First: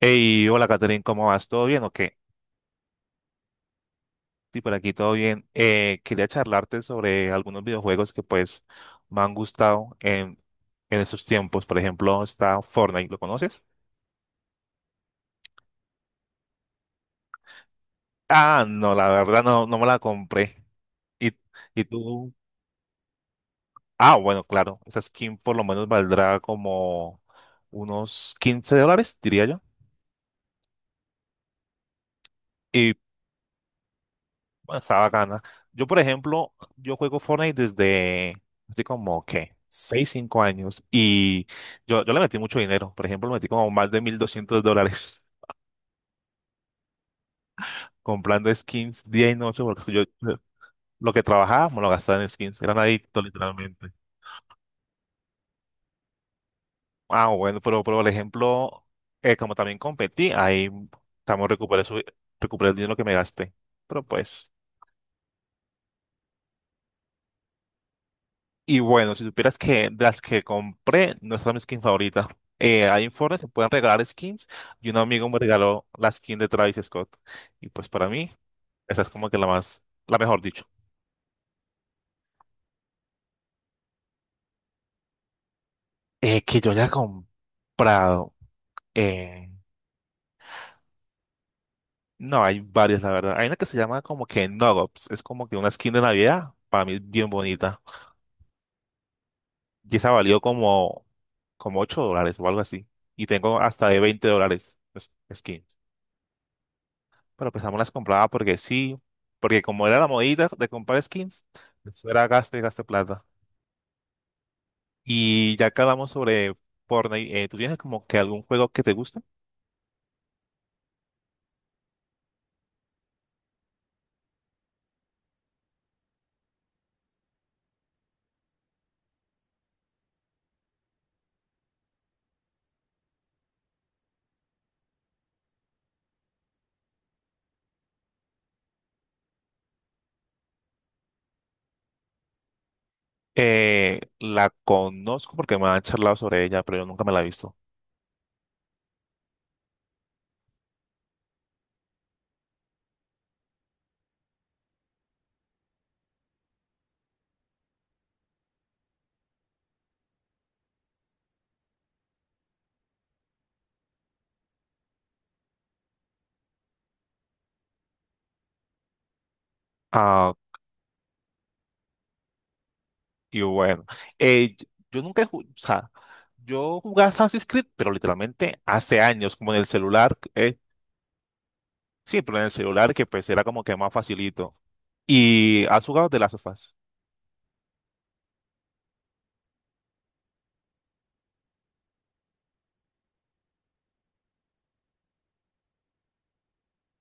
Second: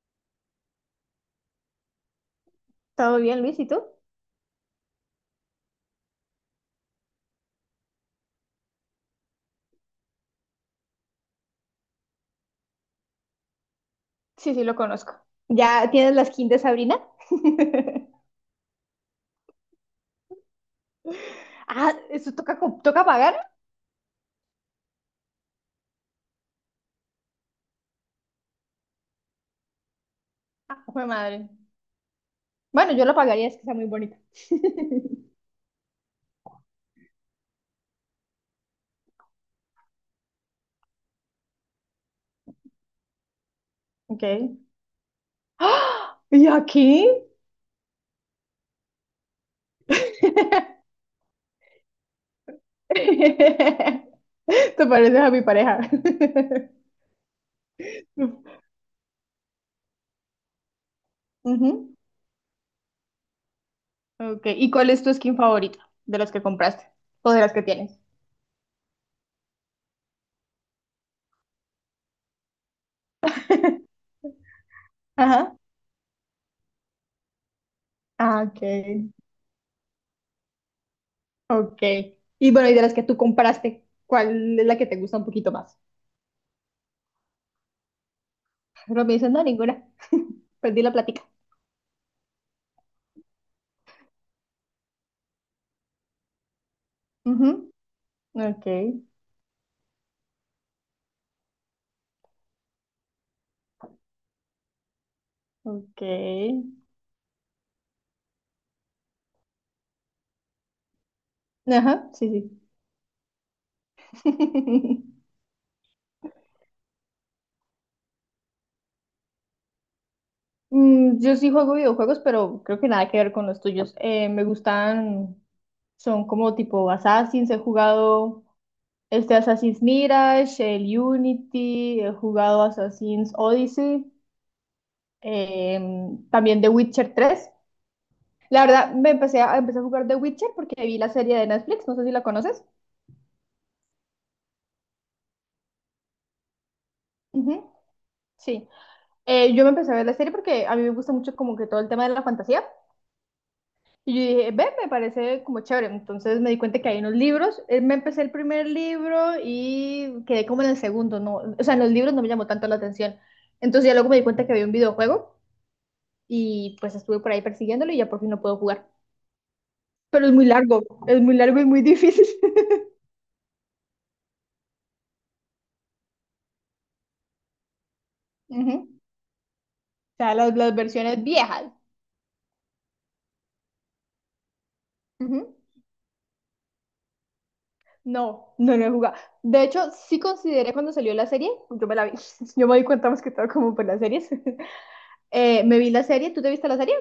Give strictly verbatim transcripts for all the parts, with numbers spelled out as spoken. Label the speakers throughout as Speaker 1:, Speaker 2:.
Speaker 1: Hey, hola Catherine, ¿cómo vas? ¿Todo bien o qué?
Speaker 2: ¿Todo bien, Luis? ¿Y tú?
Speaker 1: Sí, por aquí todo bien. Eh, quería charlarte sobre algunos videojuegos que pues me han gustado en, en estos tiempos. Por ejemplo, está Fortnite, ¿lo conoces?
Speaker 2: Sí, sí, lo conozco. ¿Ya tienes la skin de Sabrina?
Speaker 1: Ah, no, la verdad no, no me la compré. ¿Y, y
Speaker 2: Ah, ¿eso
Speaker 1: tú?
Speaker 2: toca, co- toca pagar?
Speaker 1: Ah, bueno, claro, esa skin por lo menos valdrá como unos quince dólares, diría yo.
Speaker 2: Ah, fue madre. Bueno,
Speaker 1: Y
Speaker 2: yo lo pagaría, es que está muy bonita.
Speaker 1: bueno, está bacana. Yo, por ejemplo, yo juego Fortnite desde así como, ¿qué? Seis cinco años. Y yo, yo le metí mucho dinero. Por ejemplo, le metí como más de mil
Speaker 2: Ok.
Speaker 1: doscientos dólares
Speaker 2: ¡Ah! ¿Y aquí?
Speaker 1: comprando skins día y noche porque yo lo que trabajaba me lo gastaba en skins. Era un adicto, literalmente.
Speaker 2: Te pareces a mi pareja.
Speaker 1: Ah, bueno, pero, pero por ejemplo, eh, como también competí, ahí también recuperé,
Speaker 2: Ujú.
Speaker 1: su- recuperé el dinero que me gasté. Pero
Speaker 2: Ok.
Speaker 1: pues...
Speaker 2: ¿Y cuál es tu skin favorita de las que compraste o de las que tienes?
Speaker 1: Y bueno, si supieras que de las que compré no es mi skin favorita. Eh, hay informes, se pueden regalar skins y un amigo me
Speaker 2: Ajá.
Speaker 1: regaló la skin de Travis Scott. Y pues para mí,
Speaker 2: Ah, ok.
Speaker 1: esa es como que la más, la mejor dicho.
Speaker 2: Ok. Y bueno, y de las que tú compraste, ¿cuál es la que te gusta un poquito más?
Speaker 1: Eh, que yo haya comprado.
Speaker 2: Pero me dicen, no,
Speaker 1: eh,
Speaker 2: ninguna. Perdí la plática.
Speaker 1: no, hay varias, la verdad. Hay una que se llama como que Nogops. Es como que una skin de Navidad. Para mí es bien
Speaker 2: Ujú.
Speaker 1: bonita.
Speaker 2: Ok,
Speaker 1: Y esa valió como, como ocho dólares o algo así. Y tengo hasta de veinte dólares pues, skins.
Speaker 2: ok.
Speaker 1: Pero pues también las compraba porque sí, porque como era la modita de comprar skins,
Speaker 2: Ajá,
Speaker 1: eso era
Speaker 2: sí,
Speaker 1: gasto y gasto plata.
Speaker 2: sí.
Speaker 1: Y ya que hablamos sobre Fortnite, eh, ¿tú tienes como que algún juego que te guste?
Speaker 2: Mm, Yo sí juego videojuegos, pero creo que nada que ver con los tuyos. Eh, me gustan, son como tipo Assassin's, he jugado este Assassin's Mirage, el Unity, he jugado Assassin's Odyssey, em, también The Witcher tres. La verdad, me empecé a, empecé a jugar The Witcher porque vi la serie de Netflix, no sé si la conoces.
Speaker 1: Eh, la conozco porque me han charlado sobre ella, pero yo nunca me la he visto.
Speaker 2: Ujú, sí. Eh, yo me empecé a ver la serie porque a mí me gusta mucho como que todo el tema de la fantasía. Y yo dije, ve, me parece como chévere. Entonces me di cuenta que hay unos libros. Eh, me empecé el primer libro y quedé como en el segundo, ¿no? O sea, en los libros no me llamó tanto la atención. Entonces ya luego me di cuenta que había un videojuego y pues estuve por ahí persiguiéndolo y ya por fin lo puedo jugar. Pero es
Speaker 1: Ah,
Speaker 2: muy largo, es muy largo y muy difícil.
Speaker 1: y bueno, eh, yo yo nunca he jugado, o sea, yo jugaba Assassin's Creed, pero literalmente
Speaker 2: Ujú. O
Speaker 1: hace años, como en el celular,
Speaker 2: sea, las,
Speaker 1: eh,
Speaker 2: las versiones viejas.
Speaker 1: sí, pero en el celular que pues era como que más facilito.
Speaker 2: Ujú.
Speaker 1: ¿Y has jugado de las sofás?
Speaker 2: No, no lo he jugado. De hecho, sí consideré cuando salió la serie, yo me la vi, yo me di cuenta más que todo como por las series. Eh, me vi la serie, ¿tú te viste la serie?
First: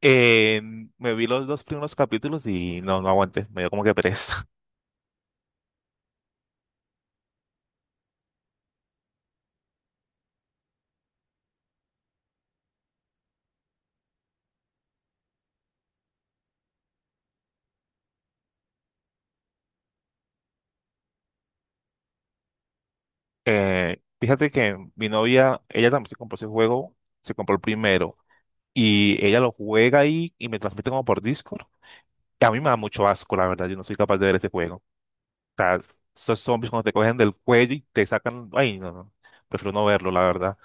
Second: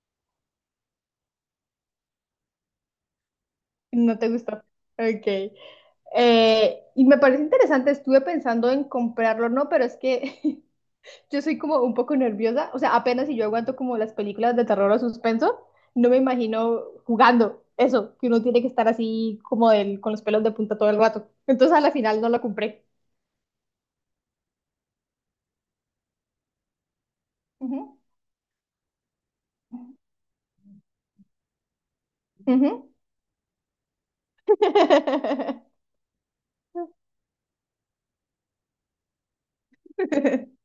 Speaker 1: Eh, me vi los dos primeros capítulos y no, no aguanté, me dio como que
Speaker 2: No te
Speaker 1: pereza.
Speaker 2: gustó. Ok. Eh, y me parece interesante, estuve pensando en comprarlo, ¿no? Pero es que yo soy como un poco nerviosa, o sea, apenas si yo aguanto como las películas de terror o suspenso, no me imagino jugando eso, que uno tiene que estar así como del, con los pelos de punta todo el rato. Entonces a la final no lo compré.
Speaker 1: Eh, fíjate que mi novia, ella también se compró ese juego, se compró el
Speaker 2: Ujú,
Speaker 1: primero y ella lo juega ahí y me transmite como por Discord. Y a mí me da
Speaker 2: ujú.
Speaker 1: mucho asco, la verdad, yo no soy capaz de ver ese juego. O sea, esos zombies cuando te cogen del cuello y te sacan, ay, no, no, prefiero no verlo, la verdad.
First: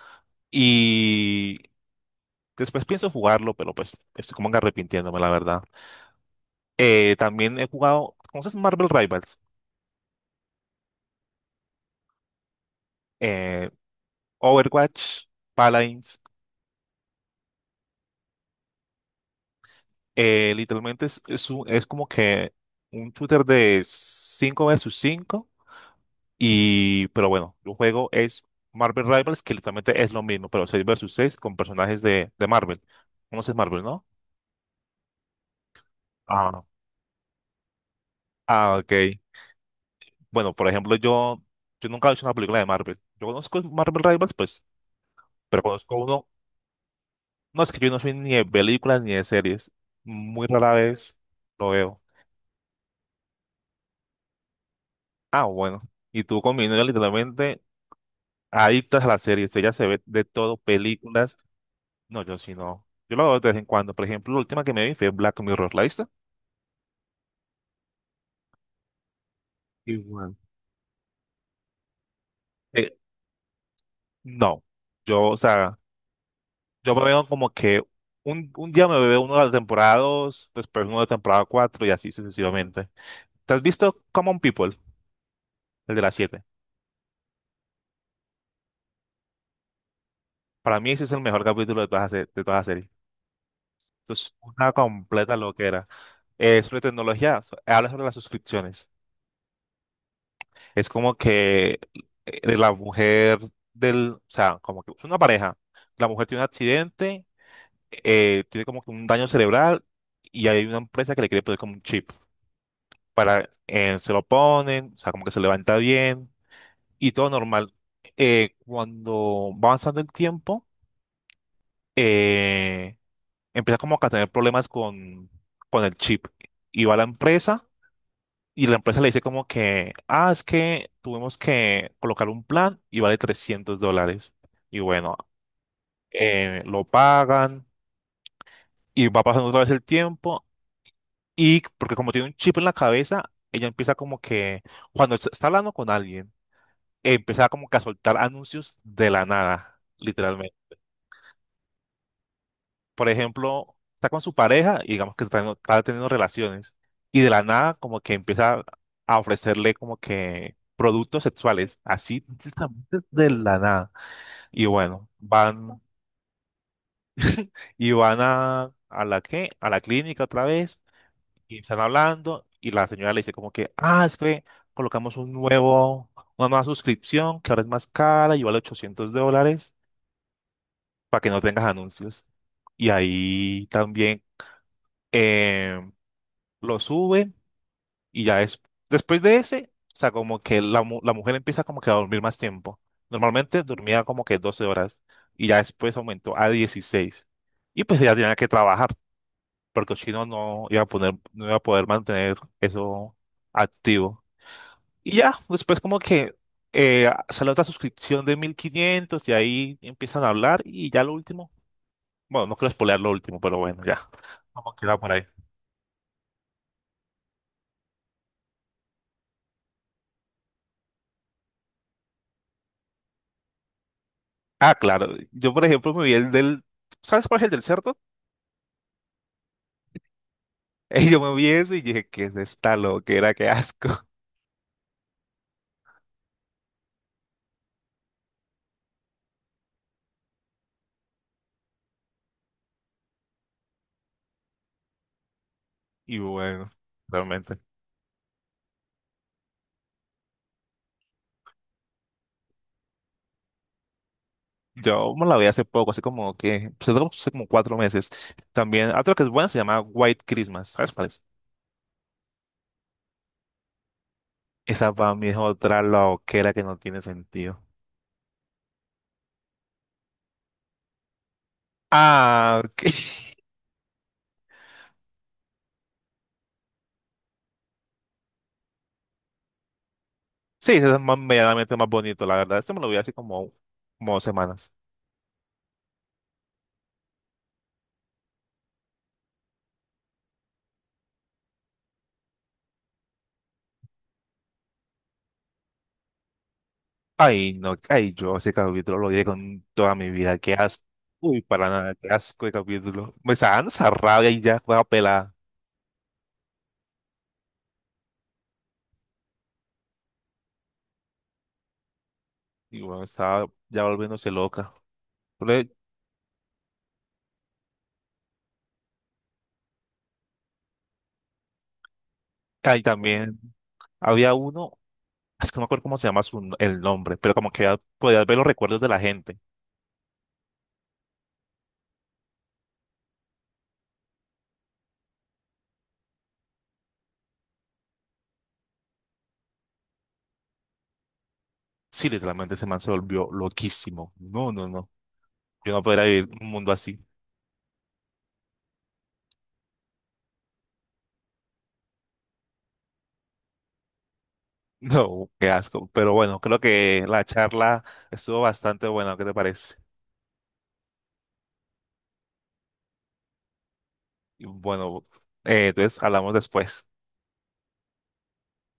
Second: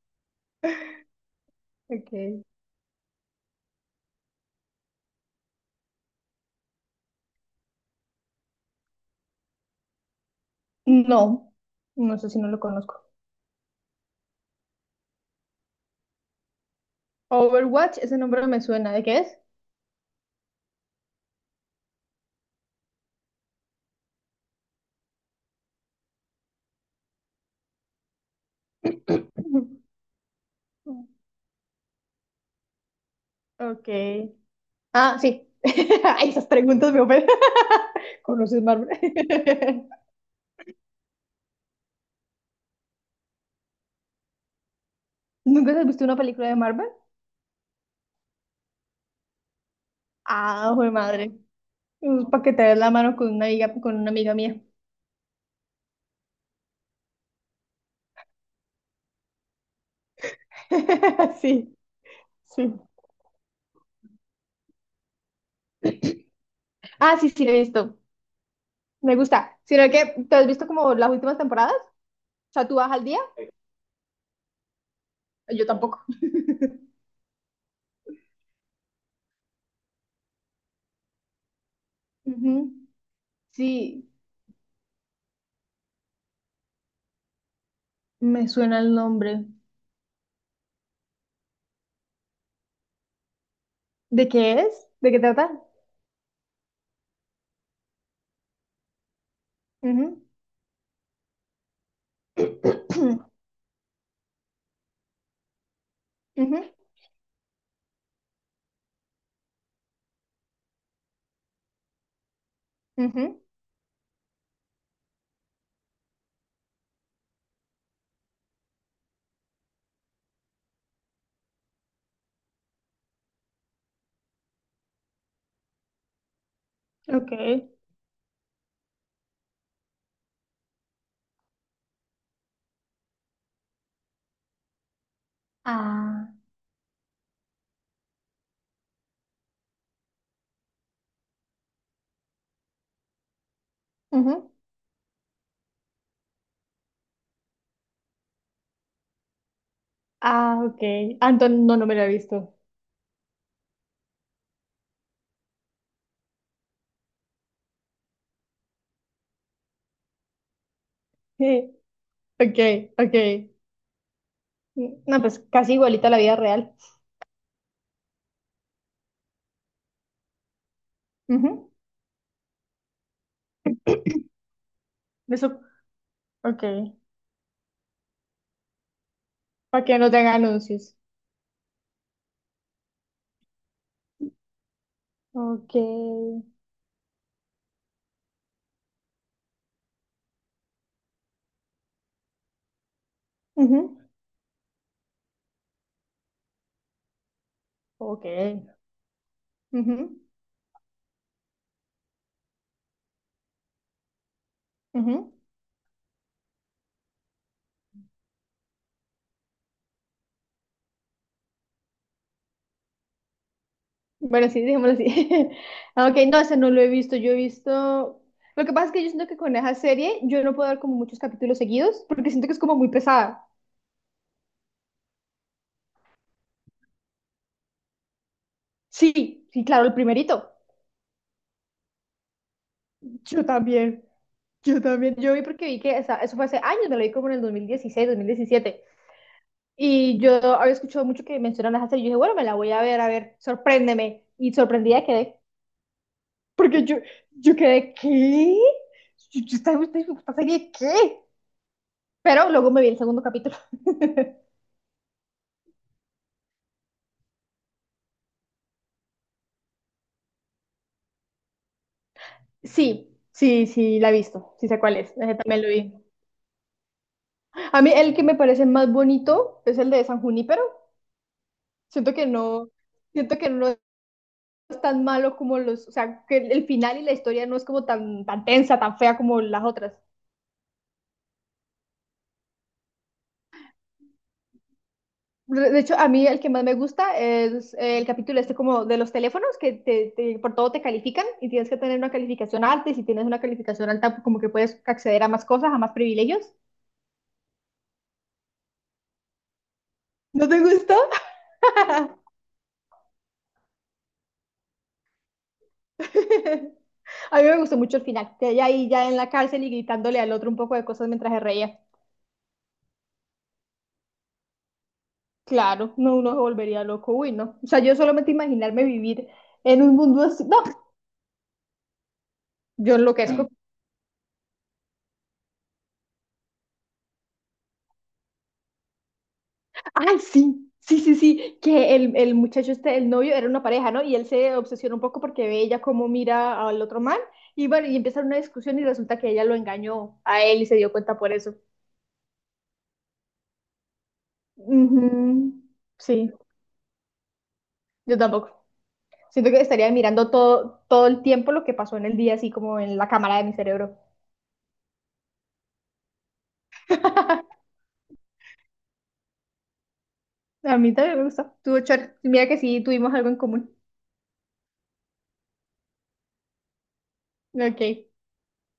Speaker 1: Y
Speaker 2: Okay.
Speaker 1: después pienso jugarlo, pero pues estoy como que arrepintiéndome, la verdad. Eh, también he jugado, ¿conoces Marvel Rivals?
Speaker 2: No, no sé si no lo conozco.
Speaker 1: Eh, Overwatch, Paladins,
Speaker 2: Overwatch, ese nombre me suena. ¿De qué es?
Speaker 1: eh, literalmente es, es, un- es como que un shooter de cinco versus cinco y pero bueno, el juego es Marvel Rivals que literalmente es lo mismo, pero seis versus seis con personajes de, de Marvel. Conoces Marvel, ¿no?
Speaker 2: Okay. Ah, sí. Ay, esas
Speaker 1: Ah, no.
Speaker 2: preguntas me ofenden. ¿Conoces
Speaker 1: Ah,
Speaker 2: Marvel?
Speaker 1: ok. Bueno, por ejemplo, yo, yo nunca he visto una película de Marvel. Yo conozco Marvel Rivals, pues, pero
Speaker 2: ¿Nunca has
Speaker 1: conozco
Speaker 2: visto una
Speaker 1: uno.
Speaker 2: película de Marvel?
Speaker 1: No, es que yo no soy ni de películas ni de series. Muy rara
Speaker 2: Ah, joder,
Speaker 1: vez
Speaker 2: madre.
Speaker 1: lo veo.
Speaker 2: Para que te des la mano con una amiga, con una amiga mía.
Speaker 1: Ah, bueno. Y tú con mi novia, literalmente. Adictas a las series, ella se ve de todo, películas.
Speaker 2: Sí,
Speaker 1: No, yo sí
Speaker 2: sí.
Speaker 1: no. Yo lo veo de vez en cuando. Por ejemplo, la última que me vi fue Black Mirror, ¿la viste?
Speaker 2: Ah, sí, sí, lo he visto. Me gusta. Sino que,
Speaker 1: Igual.
Speaker 2: ¿te has visto como las últimas temporadas? O sea, ¿tú vas
Speaker 1: Eh,
Speaker 2: al día?
Speaker 1: no. Yo, o
Speaker 2: Yo
Speaker 1: sea,
Speaker 2: tampoco.
Speaker 1: yo me veo como que un, un día me veo uno de las temporadas, dos, después uno de la temporada cuatro y así
Speaker 2: Ujú.
Speaker 1: sucesivamente. ¿Te has visto
Speaker 2: Sí,
Speaker 1: Common People, el de las siete?
Speaker 2: me suena el nombre.
Speaker 1: Para mí ese es el mejor capítulo de toda la, se- de toda la serie. Esto
Speaker 2: ¿De
Speaker 1: es
Speaker 2: qué
Speaker 1: una
Speaker 2: es? ¿De qué
Speaker 1: completa
Speaker 2: trata?
Speaker 1: loquera. Eh, sobre tecnología, so- habla sobre las suscripciones.
Speaker 2: Ujú.
Speaker 1: Es como que eh, la mujer del, o sea, como que es una pareja. La mujer tiene un
Speaker 2: Ujú,
Speaker 1: accidente, eh, tiene como que un daño cerebral y hay una empresa que le quiere poner como un chip
Speaker 2: ujú.
Speaker 1: para, eh, se lo ponen, o sea, como que se levanta bien y todo normal. Eh, cuando va avanzando el tiempo, eh, empieza como que a tener problemas con, con el chip y va a la
Speaker 2: Ok.
Speaker 1: empresa. Y la empresa le dice como que, "Ah, es que tuvimos que colocar un plan y vale trescientos dólares." Y bueno,
Speaker 2: Ah,
Speaker 1: eh, lo pagan y va pasando otra vez el tiempo. Y porque como tiene un chip en la cabeza, ella empieza como
Speaker 2: ujú.
Speaker 1: que, cuando est- está hablando con alguien, empieza como que a soltar anuncios de la nada,
Speaker 2: Ah, ok. Anton, no, no me la he visto.
Speaker 1: por ejemplo, está con su pareja y digamos que está, teniendo está teniendo relaciones y de la nada como que empieza a ofrecerle como que productos sexuales,
Speaker 2: Sí.
Speaker 1: así
Speaker 2: Ok,
Speaker 1: justamente de
Speaker 2: ok.
Speaker 1: la nada. Y bueno,
Speaker 2: No, pues casi
Speaker 1: van
Speaker 2: igualita a la vida real.
Speaker 1: y van a, a la qué a la clínica otra vez y
Speaker 2: Ujú.
Speaker 1: están hablando y la señora le dice como que, "Ah, es que colocamos un
Speaker 2: Eso,
Speaker 1: nuevo una nueva
Speaker 2: ok.
Speaker 1: suscripción que ahora es más cara y vale ochocientos dólares
Speaker 2: Para que no tenga anuncios.
Speaker 1: para que no tengas anuncios." Y ahí también
Speaker 2: Ok.
Speaker 1: eh, lo suben. Y ya es, después de ese, o sea, como que la, mu- la mujer empieza como que a dormir más tiempo. Normalmente
Speaker 2: Ujú.
Speaker 1: dormía como que doce horas y ya después aumentó a dieciséis. Y pues ella
Speaker 2: Ok.
Speaker 1: tenía que trabajar porque si
Speaker 2: Ujú,
Speaker 1: no, no iba a poner, no iba a poder mantener eso activo. Y ya,
Speaker 2: ujú.
Speaker 1: después como que eh, sale otra suscripción de mil quinientos y ahí empiezan a hablar y ya lo último, bueno, no quiero spoilear lo último, pero bueno, ya,
Speaker 2: Bueno, sí,
Speaker 1: como
Speaker 2: dejémoslo
Speaker 1: queda por ahí.
Speaker 2: así. Ah, ok, no, ese no lo he visto. Yo he visto. Lo que pasa es que yo siento que con esa serie yo no puedo ver como muchos capítulos seguidos porque siento que es como muy pesada.
Speaker 1: Ah, claro, yo por ejemplo me vi el del, ¿sabes cuál es el del cerdo?
Speaker 2: Sí, sí, claro, el primerito.
Speaker 1: Y yo me vi eso y dije, ¿qué es esta loquera?
Speaker 2: Yo
Speaker 1: ¡Qué asco!
Speaker 2: también, yo también. Yo vi porque vi que esa- eso fue hace años, me lo vi como en el dos dos mil dieciséis dos mil diecisiete. Y yo había escuchado mucho que mencionan esa serie. Yo dije, bueno, me la voy a ver, a ver, sorpréndeme. Y sorprendida quedé.
Speaker 1: Y bueno,
Speaker 2: Porque yo, yo,
Speaker 1: realmente.
Speaker 2: quedé, ¿qué? Yo, yo estaba- esta, esta serie, ¿qué? Pero luego me vi el segundo capítulo.
Speaker 1: Yo me la vi hace poco, hace como que, pues, hace como cuatro meses. También, otra que es buena se llama White Christmas. ¿Sabes cuál es?
Speaker 2: Sí, sí, sí, la he visto, sí sé
Speaker 1: Esa
Speaker 2: cuál es,
Speaker 1: para mí
Speaker 2: ese
Speaker 1: es
Speaker 2: también lo
Speaker 1: otra
Speaker 2: vi.
Speaker 1: loquera que no tiene sentido.
Speaker 2: A mí el que me parece más bonito es el de San Junípero. Siento que
Speaker 1: Ah,
Speaker 2: no,
Speaker 1: ok.
Speaker 2: siento que no es tan malo como los, o sea, que el el final y la historia no es como tan, tan tensa, tan fea como las otras.
Speaker 1: Sí, ese es más, medianamente más bonito, la verdad. Este me lo vi hace como, como, dos semanas.
Speaker 2: De hecho, a mí el que más me gusta es eh, el capítulo este como de los teléfonos, que te, te- por todo te califican y tienes que tener una calificación alta y si tienes una calificación alta, pues como que puedes acceder a más cosas, a más privilegios.
Speaker 1: Ay, no, ay, yo ese capítulo lo vi con toda mi vida.
Speaker 2: ¿No
Speaker 1: Qué
Speaker 2: te
Speaker 1: asco.
Speaker 2: gustó?
Speaker 1: Uy, para nada, qué asco de capítulo. Me está dando esa rabia y ya, juega pelada.
Speaker 2: A mí me gustó mucho el final, que ella ahí ya en la cárcel y gritándole al otro un poco de cosas mientras se reía.
Speaker 1: Y bueno, estaba ya volviéndose loca. Pero,
Speaker 2: Claro, no, uno se volvería loco, uy, no. O sea, yo solamente imaginarme vivir en un mundo así, no,
Speaker 1: ahí
Speaker 2: yo
Speaker 1: también
Speaker 2: enloquezco.
Speaker 1: había uno, es que no me acuerdo cómo se llama su, el nombre, pero como que ya podías ver los recuerdos de la gente.
Speaker 2: Ay, sí, sí, sí, sí, que el, el muchacho este, el novio, era una pareja, ¿no? Y él se obsesiona un poco porque ve ella cómo mira al otro man y, bueno, y empiezan una discusión y resulta que ella lo engañó a él y se dio cuenta por eso.
Speaker 1: Sí, literalmente ese man se volvió loquísimo. No, no, no.
Speaker 2: Ujú,
Speaker 1: Yo no podría vivir
Speaker 2: sí,
Speaker 1: un mundo así.
Speaker 2: yo tampoco. Siento que estaría mirando todo, todo el tiempo lo que pasó en el día, así como en la cámara de mi cerebro.
Speaker 1: No, qué asco. Pero bueno, creo que la charla estuvo bastante buena, ¿qué te parece?
Speaker 2: A mí también me gusta. Tú, Char, mira que sí, tuvimos algo en común.
Speaker 1: Y bueno, eh, entonces hablamos después.
Speaker 2: Ok.